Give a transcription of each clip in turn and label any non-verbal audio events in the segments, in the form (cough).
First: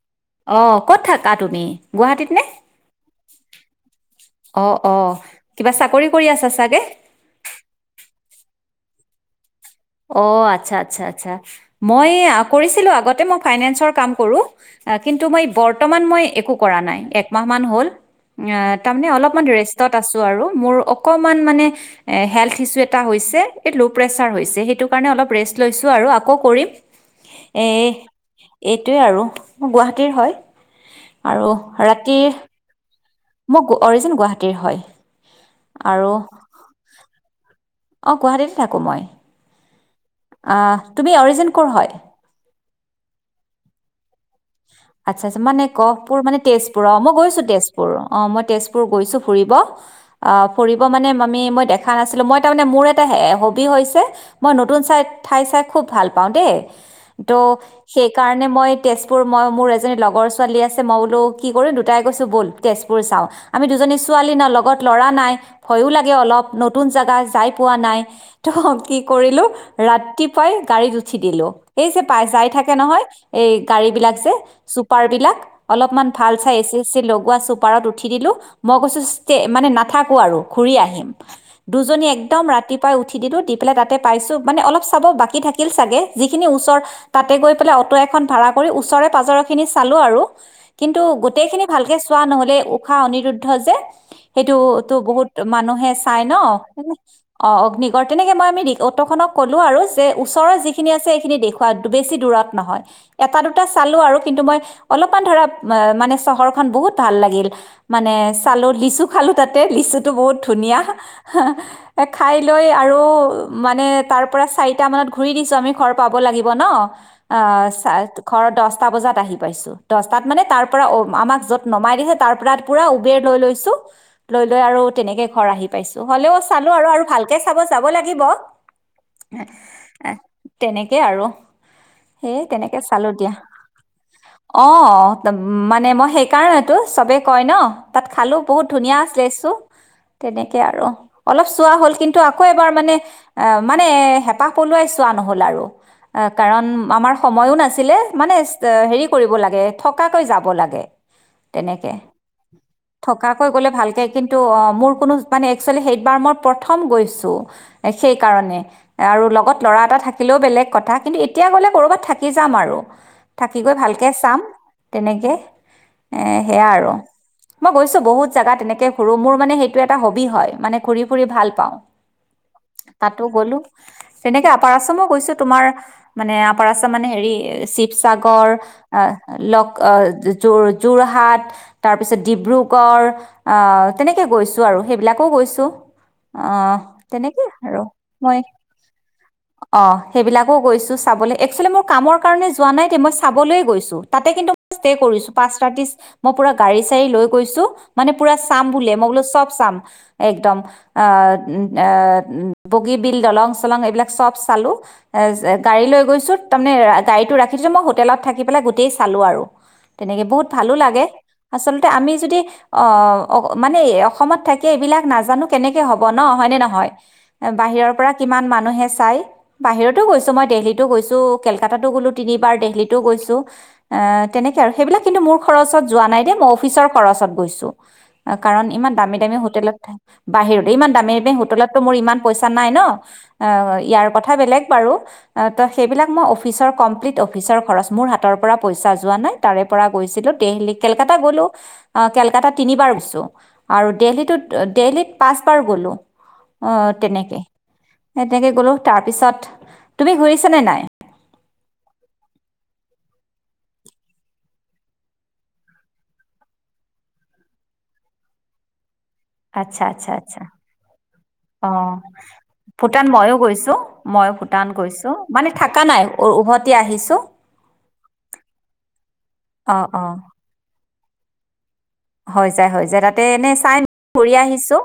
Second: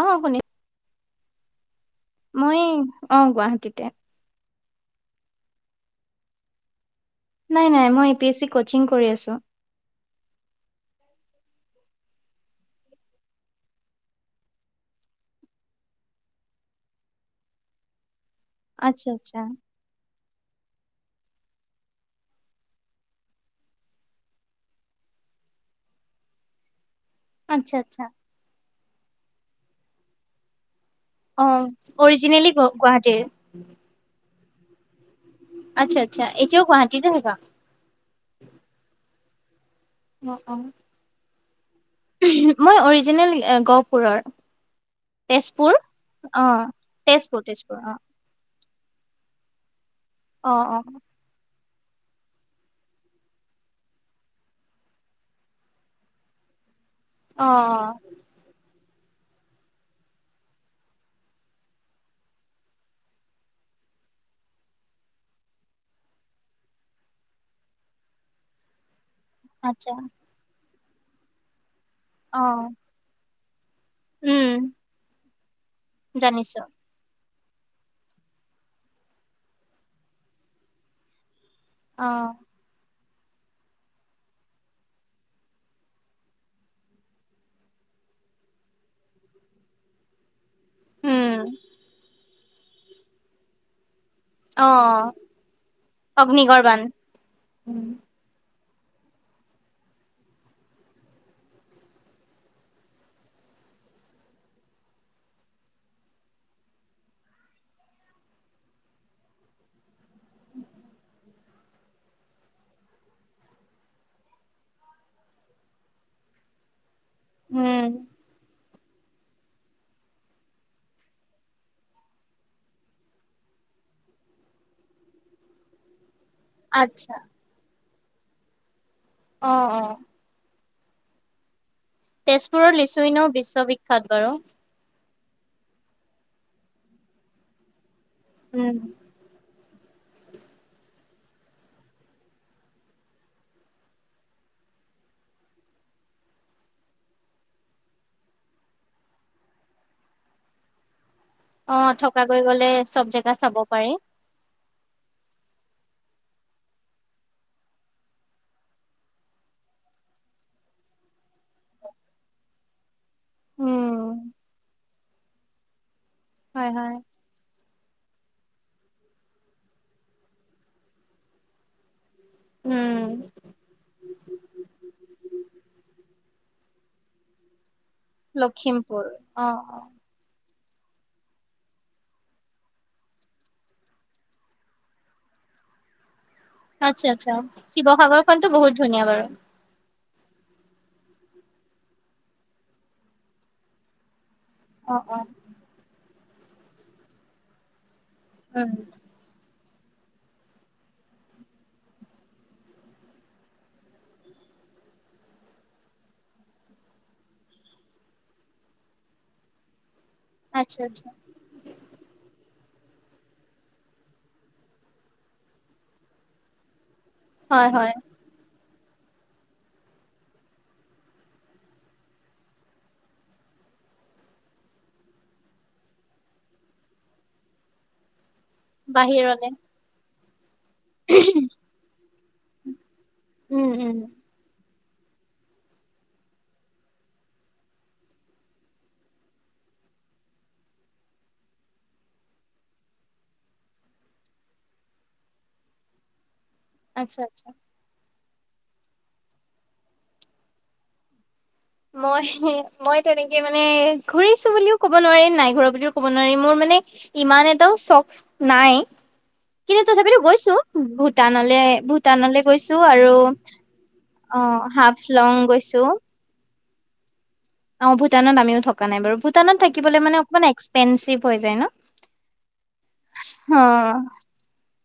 অ শুনি অ' কত থাকা তুমি গুৱাহাটীত নে? মই অ গুৱাহাটীতে। অ 'অ 'কিবা চাকৰি কৰি আছা চাগে নাই -নাই মই A P S C coaching কৰি আছোঁ। অ' আচ্ছা- আচ্ছা -আচ্ছা মই ফাইনেঞ্চৰ কাম কৰো বৰ্তমান মই একো কৰা নাই। অ তাৰমানে আচ্ছা আচ্ছা অলপমান ৰেষ্টত আছো আৰু মোৰ। অকমান মানে হেল ইছ' এটা ল' প্ৰেচাৰ হৈছে সেই কাৰণে অলপ ৰেষ্ট লৈছোঁ আকৌ কৰিম। এ আচ্ছা -আচ্ছা এইটোৱে আৰু গুৱাহাটীৰ হয়। অ' অৰিজিনেলি গুৱাহাটী। মোক অৰিজ গুৱাহাটী। হয়। আচ্ছা -আচ্ছা এতিও গুৱাহাটী ৰে হলা অ' গুৱাহাটীতে থাকোঁ মই। অ 'তুমি অৰিজিন কৰ হয়। মই অৰিজিনেল গহপুৰৰ। আচ্ছা -আচ্ছা মানে তেজপুৰ কপুৰ মানে অ তেজপুৰ, অ', মই গৈছো তেজপুৰ অ', মই তেজপুৰ গৈছোঁ ফুৰিব। অ', ফুৰিব মানে মামী মই দেখা দেখা নাছিলোঁ মই তাৰ মে মোৰ এটা হবি হৈছে। মই নতুন ঠাই চাই খুব ভাল পাওঁ দেই। ত' অ সেইকাৰণে মই- তেজপুৰ মই মোৰ এজনী লগৰ ছোৱালী আছে। মই বোলো কি কৰিম দুটাই কৈছোঁ ব'ল তেজপুৰ চাওঁ, আমি দুজনী ছোৱালী ন লগত ল'ৰা নাই। ভয়ো লাগে অলপ নতুন জেগা যাই পোৱা নাই ত' কি? কৰিলো আচ্ছা ৰাতিপুৱাই গাড়ীত উঠি দিলোঁ। এই যে পাই অ যাই থাকে নহয়। এই গাড়ীবিলাক যে উম চুপাৰ বিলাক অলপমান ভাল চাই জানিছো এচি তেচি লগ পুৱা চুপাৰত উঠি দিলো, মই কৈছো মানে নাথাকো আৰু ঘুৰি আহিম। অ দুজনী একদম ৰাতিপুৱাই উঠ উঠি দিলো দি পেল তাতে পাইছো মানে অলপ চাব বাকী থাকিল চাগে যিখিনি ওচৰ তাতে গৈ পেল অটো এ ভাৰাত কৰি ওচৰে পাজৰ খিনি চালো আৰু কিন্তু উম গোটেইখিনি ভালকে চোৱা নহ'ল। ঊষা অনিৰুদ্ধ যে সেইটো অ তো বহুত মানুহে চাই ন, অগ্নিগড় বান অ', অগ্নিগড় তেনেকে মই আমি দেখি অটো খনক ক'লো আৰু যে ওচৰৰত যিখিনি আছে, সেইখিনি দেখুৱা বেছি দূৰত নহয়। এটা দুটা চালো আৰু কিন্তু মই অলপমান ধৰা মানে চহৰখন বহুত ভাল লাগিল। মানে চালো লিচু খালো তাতে লিচুটো বহুত ধুনীয়া খাই লৈ আৰু মানে তাৰ পৰা চাৰিটা মানত ঘূৰি দিছো, আমি ঘৰ পাব লাগিব ন। অ', উম চাৰি ঘৰ দছটা বজাত আহি পাইছো। দছটাত মানে তাৰ পৰা আমাক যত নমাই দিছে, তাৰ পৰা পুৰা উবেৰ লৈ লৈছো লৈ লৈ আৰু তেনেকে ঘৰ আহি পাইছো। হ'লেও চালো আৰু আচ্ছা ভালকে চাব যাব লাগিব। অ অ (unintelligible) তেনেকেই আৰু সেই তেজপুৰৰ তেনেকে লিচু চালো দিয়া চুইনৰ বিশ্ববিখ্যাত বাৰু অ', মানে মই সেইকাৰণেতো চবেই কয় ন। তাত খালোঁ বহুত উম ধুনীয়া আছিল লেচু তেনেকে আৰু অলপ চোৱা হ'ল কিন্তু আকৌ এবাৰ মানে আহ মানে হেঁপাহ পলুৱাই চোৱা নহল আৰু এ কাৰণ আমাৰ সময়ো নাছিল নাছিলে মানে হেৰি কৰিব লাগে থকাকৈ যাব লাগে। অ তেনেকে থকাকৈ গ'লে চব জেগা থকাকৈ চাব গলে পাৰি। ভালকে কিন্তু অ', মোৰ কোনো মানে এক্সোৱেলী সেইবাৰ মই প্ৰথম গৈছোঁ, সেইকাৰণে আৰু লগত ল'ৰা এটা থাকিলেও বেলেগ কথা কিন্তু এতিয়া গ'লে ক'ৰবাত থাকি যাম আৰু। থাকি গৈ উম ভালকে চাম। তেনেকে। এ সেয়া হয় আৰু। হয়। মই গৈছোঁ বহুত জোগাত তেনেকে ঘুৰো মোৰ মানে সেইটো এটা হবি হয় মানে ঘূৰি ফুৰি ভাল পাওঁ। উম তাতো গলোঁ, তেনেকে আপাৰ আছামো গৈছোঁ, তোমাৰ মানে কৰা চ মানে হেৰি চি শিৱসাগৰ, লক অ যোৰহাট তাৰপিছত ডিব্ৰুগড় তেনেকে গৈছো আৰু সেইবিলাকো গৈছো। আহ আচ্ছা আচ্ছা তেনেকে আৰু মই শিৱসাগৰখনতো বহুত ধুনীয়া বাৰু। অ সেইবিলাকো গৈছোঁ চাবলৈ, এক্সুৱেলি মোৰ কামৰ কাৰণে যোৱা নাই দেই, মই চাবলৈ গৈছোঁ, তাতে কিন্তু ষ্টে অ অ কৰিছোঁ, পাঁচ ৰাতি। মই পুৰা গাড়ী চাড়ী লৈ গৈছোঁ। মানে পুৰা চাম উম বুলে মই বোলো চব চাম। একদম আহ এ বগী বিল দলং চলং এইবিলাক চব চালো এ গাড়ী লৈ গৈছোঁ। তাৰমানে গাড়ীতটো ৰাখিছোঁ মই হোটেলত থাকি পেলাই গোটেই চালো আৰু। তেনেকে বহুত ভালো আচ্ছা লাগে আচ্ছা আচলতে আমি যদি অ অ মানে অসমত থাকিয়ে এইবিলাক নাজানো কেনেকে হ'ব ন হয়নে নহয়? হয় বাহিৰৰ হয় পৰা কিমান মানুহে চাই বাহিৰতো গৈছো মই দেল্হি তো গৈছোঁ। কেলকাতাতো গ'লো তিনিবাৰ দেল্হিতো গৈছো, তেনেকে আৰু সেইবিলাক কিন্তু মোৰ খৰচত যোৱা নাই দেই মই অফিচৰ খৰচত গৈছোঁ। কাৰণ ইমান দামী দামী বাহিৰলে হোটেলত থাক বাহিৰতে ইমান দামী দামী হোটেলতো মোৰ ইমান পইচা নাই ন। অ উম উম ইয়াৰ কথা বেলেগ বাৰু ত সেইবিলাক মই অফিচৰ কমপ্লিট অফিচৰ খৰচ মোৰ হাতৰ পৰা পইছা যোৱা নাই তাৰে পৰা গৈছিলো‌, কেলকাতা গলোঁ কেলকাতা তিনিবাৰ গৈছো আৰু দেল্হিতো দেল্হিত পাঁচবাৰ গলোঁ। অ আচ্ছা তেনেকে। আচ্ছা এ তেনেকে গ'লো তাৰ পিছত তুমি ঘূৰিছা নে নাই। মই মই তেনেকে মানে ঘূৰিছো বুলিও কব নোৱাৰিম নাই ঘুৰা বুলিও কব নোৱাৰিম মোৰ মানে ইমান এটাও চখ নাই। কিন্তু তথাপিতো গৈছো বহু অঁ ভূটান ময়ো গৈছো মই অ ভূটান গৈছো হাফলং মানে থকা গৈছো নাই উভত এতি আহিছোঁ অ ভূটানত আমিও থকা নাই বাৰু হোটেলত অ অ থাকিবলৈ মানে অকমান এক্সপেনছিভ চিপ হৈ যায় ন হৈ যায় হৈ যায় তাতে এনে অ চাই ঘূৰি আহিছো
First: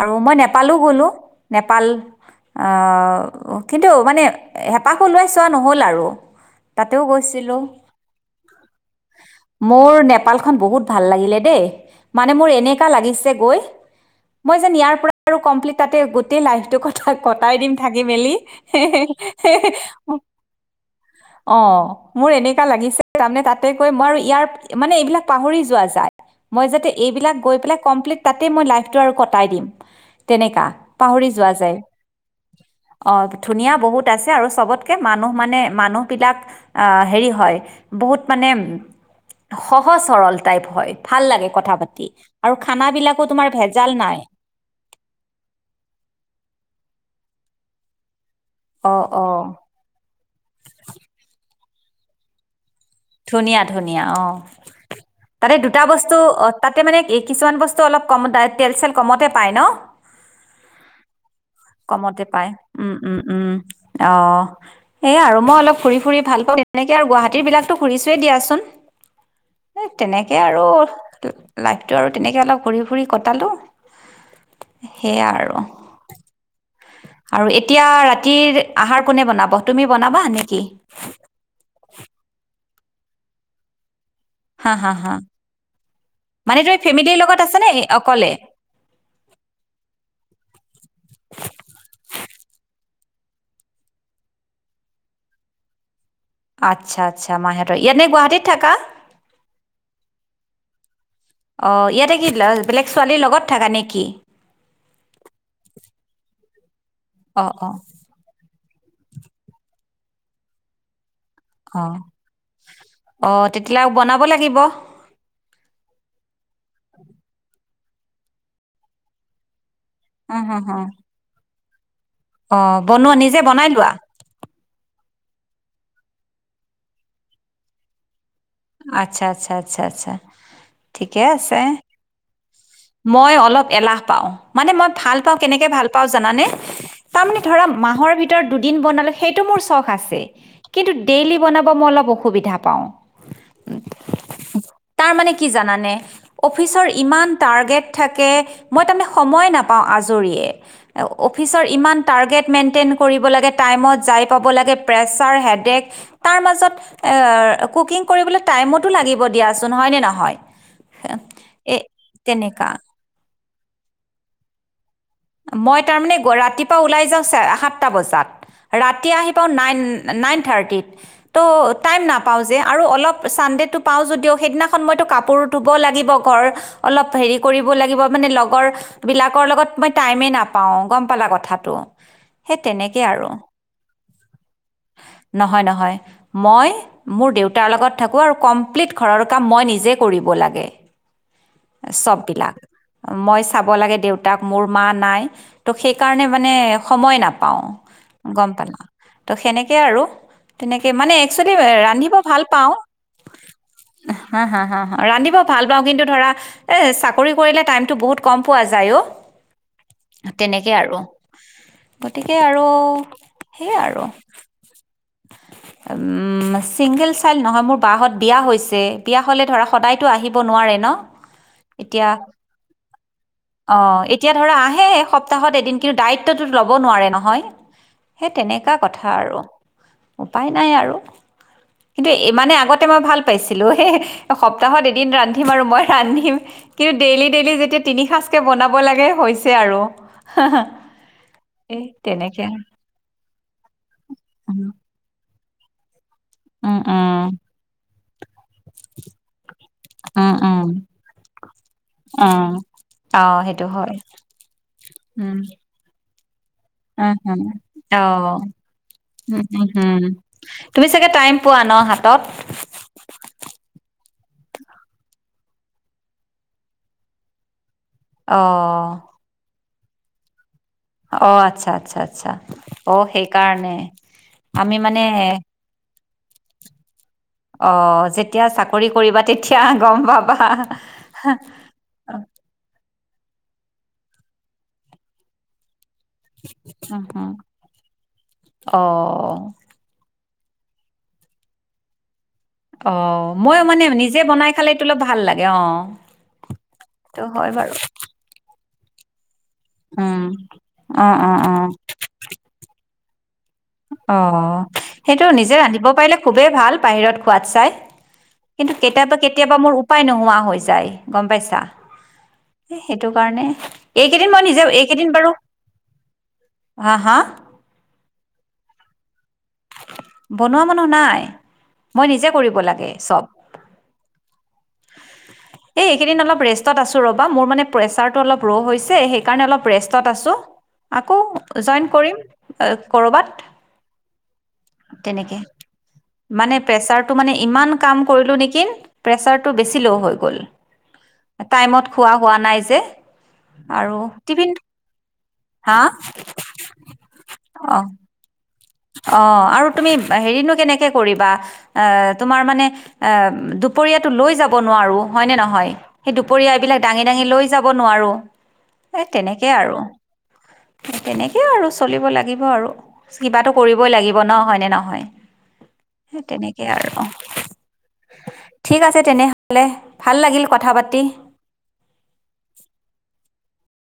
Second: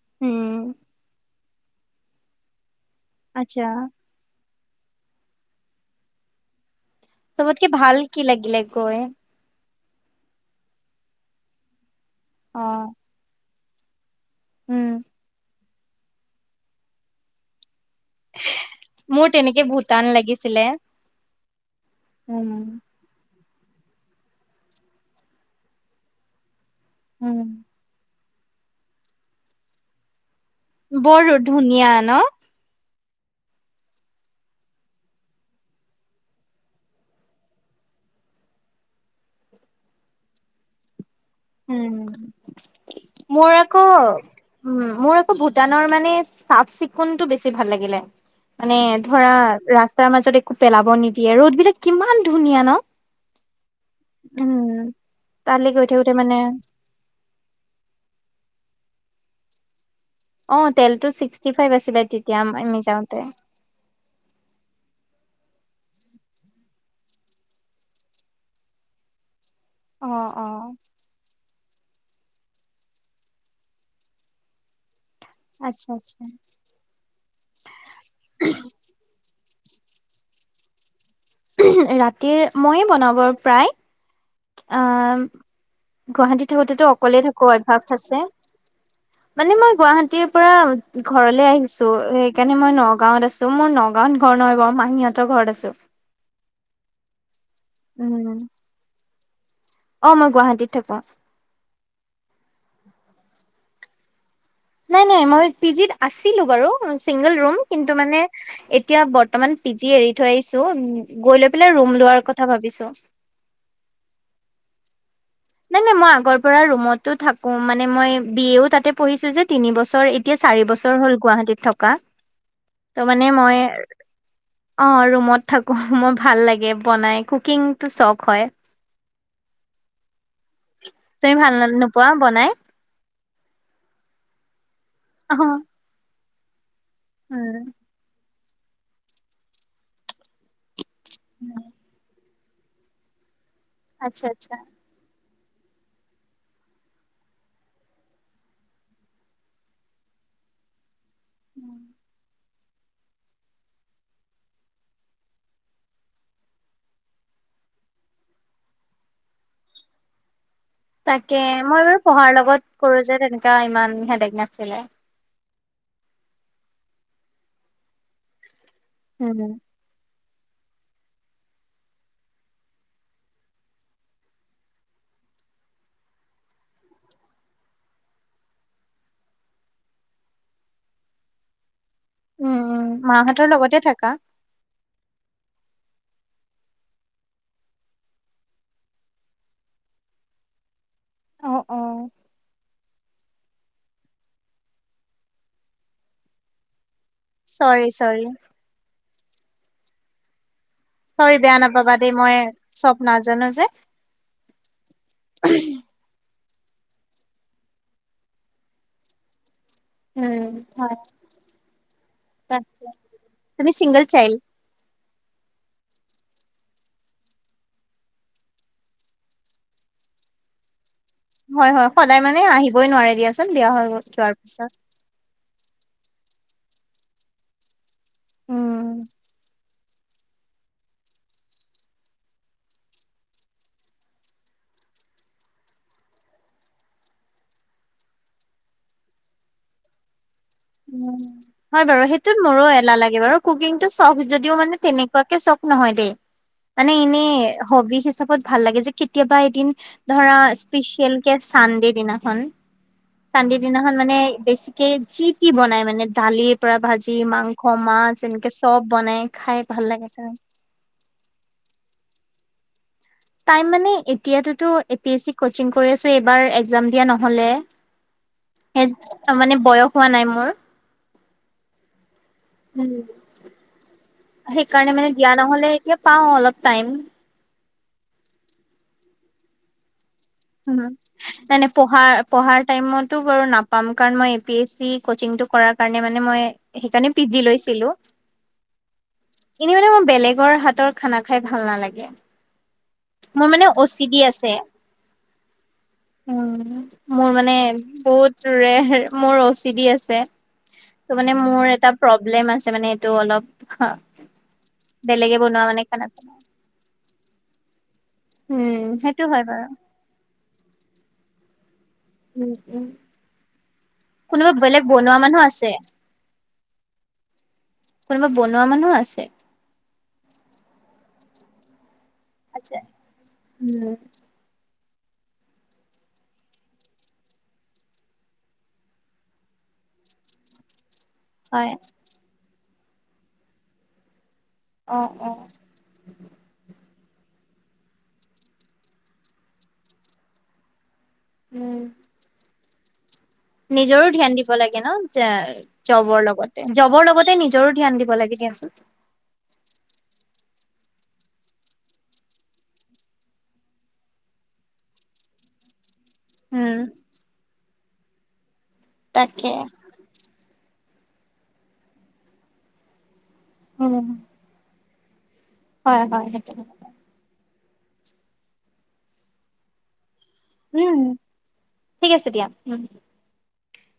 আৰু মই উম নেপালো গলোঁ নেপাল আচ্ছা কিন্তু মানে হেঁপাহো ওলাই চোৱা নহ'ল আৰু তাতেও গৈছিলোঁ চবতকে ভাল কি লাগিলে কৈ মোৰ নেপালখন বহুত ভাল লাগিলে দেই মানে মোৰ অ এনেুৱা লাগিছে গৈ মই যেন উম ইয়াৰ পৰা্লি তাতে গোটেই লাইফটো কটায় কটায় দিম থ মেলি মোৰ তেনেকে ভূটান লাগিছিলে অ মোৰ উম এনেুৱ লাগি তাৰে ত তাতেগৈ মই ইয়াৰ মানে এইবিলাক পাহৰি োৱা যায় মই যাতে এইবিলাক উম গৈ পেলাই কমপ্লিট তাতে মই লাইফটো আৰু কটাই দিম তেনেকা পাহৰি বৰো যোৱা যায় ধুনীয়া ন অ ধুনীয়া বহুত আছে আৰু চবতকে মানুহ মানে মানুহবিলাক আহ হেৰি হয় বহুত মানে সহজ সৰল টাইপ হয় ভাল লাগে কথা পাতি আৰু উম খানাবিলাকো তোমাৰ মোৰ আকৌ ভেজাল নাই উ মোৰ আকৌ ভূটানৰ মানে চাফ চিকুণ টো বেছি ভাল লাগিলে মানে অ' ধৰা অ' ৰাস্তাৰ মাজত একো পেলাব নিদিয়ে ৰোদ বিলাক কিমান ধুনীয়া ন ধুনীয়া ধুনীয়া অ উম তাতে তালৈ দুটা গৈ থাকোতে বস্তু মানে (inaudible) কমতে পায় ন অ তেলটো ছিক্সটি ফাইভ আছিলে কমতে তেতিয়া পাই আমি উম উম যাওঁতে। উম অঁ সেয়া আৰু মই অলপ ফুৰি ফুৰি ভাল পাওঁ তেনেকে আৰু গুৱাহাটীৰ বিলাক ঘুৰিছোৱেই দিয়াচোন এ অ তেনেকে অ আৰু লাইফটো আৰু তেনেকৈ অলপ ঘূৰি-ফুৰি কটালোঁ। আচ্ছা-আচ্ছা, আৰু এতিয়া ৰাতিৰ আহাৰ কোনে বনাব তুমি বনাবা নেকি? ৰাতিৰ মইয়েই বনাব প্ৰায় হা হা হা অঁ গুৱাহাটীত মানে তুমি থাকোতেতো ফেমিলিৰ অকলে লগত থাকো আছা নে অভ্যাস আছে, অকলে মানে মই গুৱাহাটীৰ পৰা ঘৰলে আহিছো সেইকাৰণে মই ন গাঁৱত আছো মোৰ নগাঁৱত ঘৰ নহয় বাৰু মাহীহঁতৰ ঘৰত আছো। আচ্ছা-আচ্ছা মাহিহতৰ ইয়াতে উম। গুৱাহাটীত থাকা। অ মই গুৱাহাটীত থাকো। অঁ ইয়াতে কি বেলেগ ছোৱালীৰ লগত থাকা নে কি? নাই-নাই মই পি জিত আছিলো বাৰু। চিংগল অ ৰুম অ কিন্তু মানে। এতিয়া বৰ্তমান পি জি এৰি থৈ আহিছো উম। অঁ-অঁ তেতিয়াহলে‌ আৰু বনাব লাগিব। নাই-নাই মই আগৰ পৰা ৰুমতো থাকো। মানে মই বি এ তাতে পঢ়িছো যে তিনিবছৰ। এতিয়া চাৰি বছৰ হ'ল গুৱাহাটীত থকা। কা অঁ' বনোৱা নিজে বনাই লোৱা। মত থাকোঁ মোৰ ভাল লাগে বনাই কুকিংটো চখ হয়। আচ্ছা-আচ্ছা-আচ্ছা-আচ্ছা, তুমি ভাল ন নোপোৱা বনাই। মই অলপ এলাহ পাওঁ। মানে মই ভাল অ পাওঁ কেনেকে ভাল পাওঁ। জানানে? তাৰমানে উম ধৰা মাহৰ ভিত ত দুদিন বনালো সেইটো মোৰ চখ আছে। কিন্তু ডেইলি বনাব মই অলপ অসুবিধা পাওঁ। আচ্ছা-আচ্ছা। তাৰ মানে কি জানানে অফিচৰ ইমান টাৰ্গে থাকে মই তাৰে সময় নাপাওঁ আজৰিয়ে। অফিচৰ ইমান টাৰ্গেট মেইনটেইন কৰিব লাগে টাইমত যাই পাব লাগে প্ৰেছাৰ হেডেক তাৰ মাজত এ-এ কুকিং কৰিবলৈ টাইমতো লাগিব দিয়াচোন হয়নে নহয়। তাকে এ মই বাৰু পঢ়া। লগত তেনেকা কৰো যে তেনেক তেও ইমান হেদেক নাছিলে মই তাৰমানে ৰাতিপুৱা ওলাই যাওঁ সাতটা বজাত ৰাতি আহি উম পাওঁ নাইন নাইন থাৰ্টিত ত' টাইম নাপাওঁ যে আৰু অলপ ছানডে'টো পাওঁ যদিও সেইদিনাখন মইতো কাপোৰ ধুব লাগিব ঘৰ অলপ হেৰি কৰিব লাগিব মানে লগৰবিলাকৰ লগত। মই টাইমেই নাপাওঁ গম পালা কথাটো সেই উম উ তেনেকেই আৰু মাহঁতৰ লগতে থাকা নহয় নহয় মই মোৰ দেউতাৰ লগত থাকোঁ আৰু কমপ্লিট ঘৰৰ কাম মই নিজে কৰিব লাগে। অ অ চব বিলাক মই চাব লাগে দেউতাক মোৰ মা নাই ত সেইকাৰণে মানে সময় নাপাওঁ চৰি চৰি গম পালা ত' সেনেকে আৰু তেনেকে মানে চৰি একচুৱেলি বেয়া নাপাবা দেই ৰান্ধিব মই ভাল চব নাজানো যে পাওঁ হা হা ৰান্ধিব ভাল পাওঁ কিন্তু ধৰা। এ-ই চাকৰি কৰিলে টাইমটো বহুত কম পোৱা যায় অ উম তেনেকে হয় আৰু গতিকে আৰু তাকে তুমি সেইয়াই চিংগল আৰু চাইল্ড ছিংগল চাইল্ড নহয় মোৰ বাঁহত বিয়া হৈছে বিয়া হ'লে ধৰা সদায়তো আহিব নোৱাৰে ন হয় হয় এতিয়া সদায় মানে আহিবই নোৱাৰে দিয়াচোন বিয়া অ হৈ গৈ যোৱাৰ পিছত তই ত ল'ব নোৱাৰে নহয় সেই তেনেকোৱা উম। কথা আৰু উপায় নাই আৰু, কিন্তু মানে আগতে মই ভাল পাইছিলো এ সপ্তাহত এদিন ৰান্ধিম, আৰু মই ৰান্ধিম কিন্তু ডেইলি ডেইলি যেতিয়া তিনি সাঁজকে বনাব লাগে হৈছে আৰু। উ হয় এই বাৰু সেইটোত তেনেকে মোৰো এলাহ লাগে বাৰু কুকিংটো চখ যদিও উম মানে তেনেকোৱা চখ নহয় দেই উম মানে ইনে উম হবি চাপত ভাল লাগে যে কেতিয়াবাই কিনত্ উম ধৰা স্পেচিয়েল কে চানডে দিনাখন উম অ চানডে সেইটো হয় দিনাখন মানে বেছিকে চিপ মানে দালি অ হ অ চব বনাই খাই উম ভাল হম লাগে খাই। তুমি চাগে টাইম পোৱা ন হাত তাত টাইম মানে এতিয়াতো তো A P A C coaching কৰি আছো, এবাৰ তো একজাম দিয়া নহলে এ অ মানে বয়স হোৱা নাই মোৰ অ আচ্ছা আচ্ছা আচ্ছা উম সেইকাৰণে মানে দিয়া নহলে এতিয়া পাও অলপ টাইম অ যেতিয়া চাকৰি কৰিবা তেতিয়া গম পাব উম মানে পঢ়া পঢ়াৰ টাইমত টো বাৰু নাপাম কাৰণ মই এ পি এছ চি কোচিংটো কৰা কাৰনে মানে মই উম, সেইকাৰনে পি হুম। জি লৈছিলো। অ কিন্তু মানে মই বেলেগ ঘৰ হাতৰ খানা খাই ভাল নালাগে অ মোৰ মইো মানে অ চি ডি নিজে বনাই আছে। খালেতো অলপ ভাল লাগে অ উম, ত হয় বাৰু হে মোৰচ্ অ চি ডি আছে উম অ ট মোৰ অ অ মানে এটা প্ৰব্লেম আছে মানে টো অলপ অ সেইটো বেলেগে নিজে বনোৱা মানে ৰান্ধিব খানা পাৰিলে চানা। খুবেই ভাল বাহিৰত খোৱাত চাই কিন্তু উম, কেতিয়াবা সেইটো হয় কেতিয়াবা বাৰু। মোৰ উপায় নোহোৱা হৈ হৈছে যায় গম পাইছা উম, উম, সেইটো কাৰণে এইকেইদিন মই কোনোবা নিজে বেলেগ এইকেইদিন বনোৱা বাৰু মানুহ আছে, হা হা কোনোবা বনোৱা মানুহো আছে বনোৱা মানুহ নাই মই নিজে কৰিব আচ্ছা লাগে চব উম এই এইকেইদিন অলপ ৰেষ্টত আছো ৰ'বা মোৰ মানে প্ৰেচাৰটো অলপ ল' হৈছে সেইকাৰণে অলপ ৰেষ্টত আছো আকৌ হয় জইন কৰিম কৰবাত অ অ তেনেকে মানে প্ৰেচাৰ টো মানে ইমান কাম কৰিলো নেকি প্ৰেচাৰটো বেছি ল' হৈ গ'ল। উম টাইমত খোৱা হোৱা নাই যে আৰু নিজৰো ধ্যান টিফিন দিব লাগে ন হা জবৰ লগতে জবৰ লগতে নিজৰো ধ্যান দিব লাগে দিয়চোন অঁ আৰু তুমি হেৰিনো কেনেকে কৰিবা এ তোমাৰ মানে এ দুপৰীয়াটো লৈ যাব নোৱাৰো হয়নে নহয়। সেই দুপৰীয়া উম এইবিলাক দাঙি দাঙি লৈ যাব নোৱাৰো এ তাকে তেনেকেই আৰু তেনেকেই আৰু চলিব লাগিব আৰু কিবাটো কৰিবই উম লাগিব ন হয়নে নহয় হয় সেই হয় সেইটো তেনেকে আৰু অঁ ঠিক আছে তেনেহলে। ভাল লাগিল কথা উম পাতি ঠিক আছে দিয়া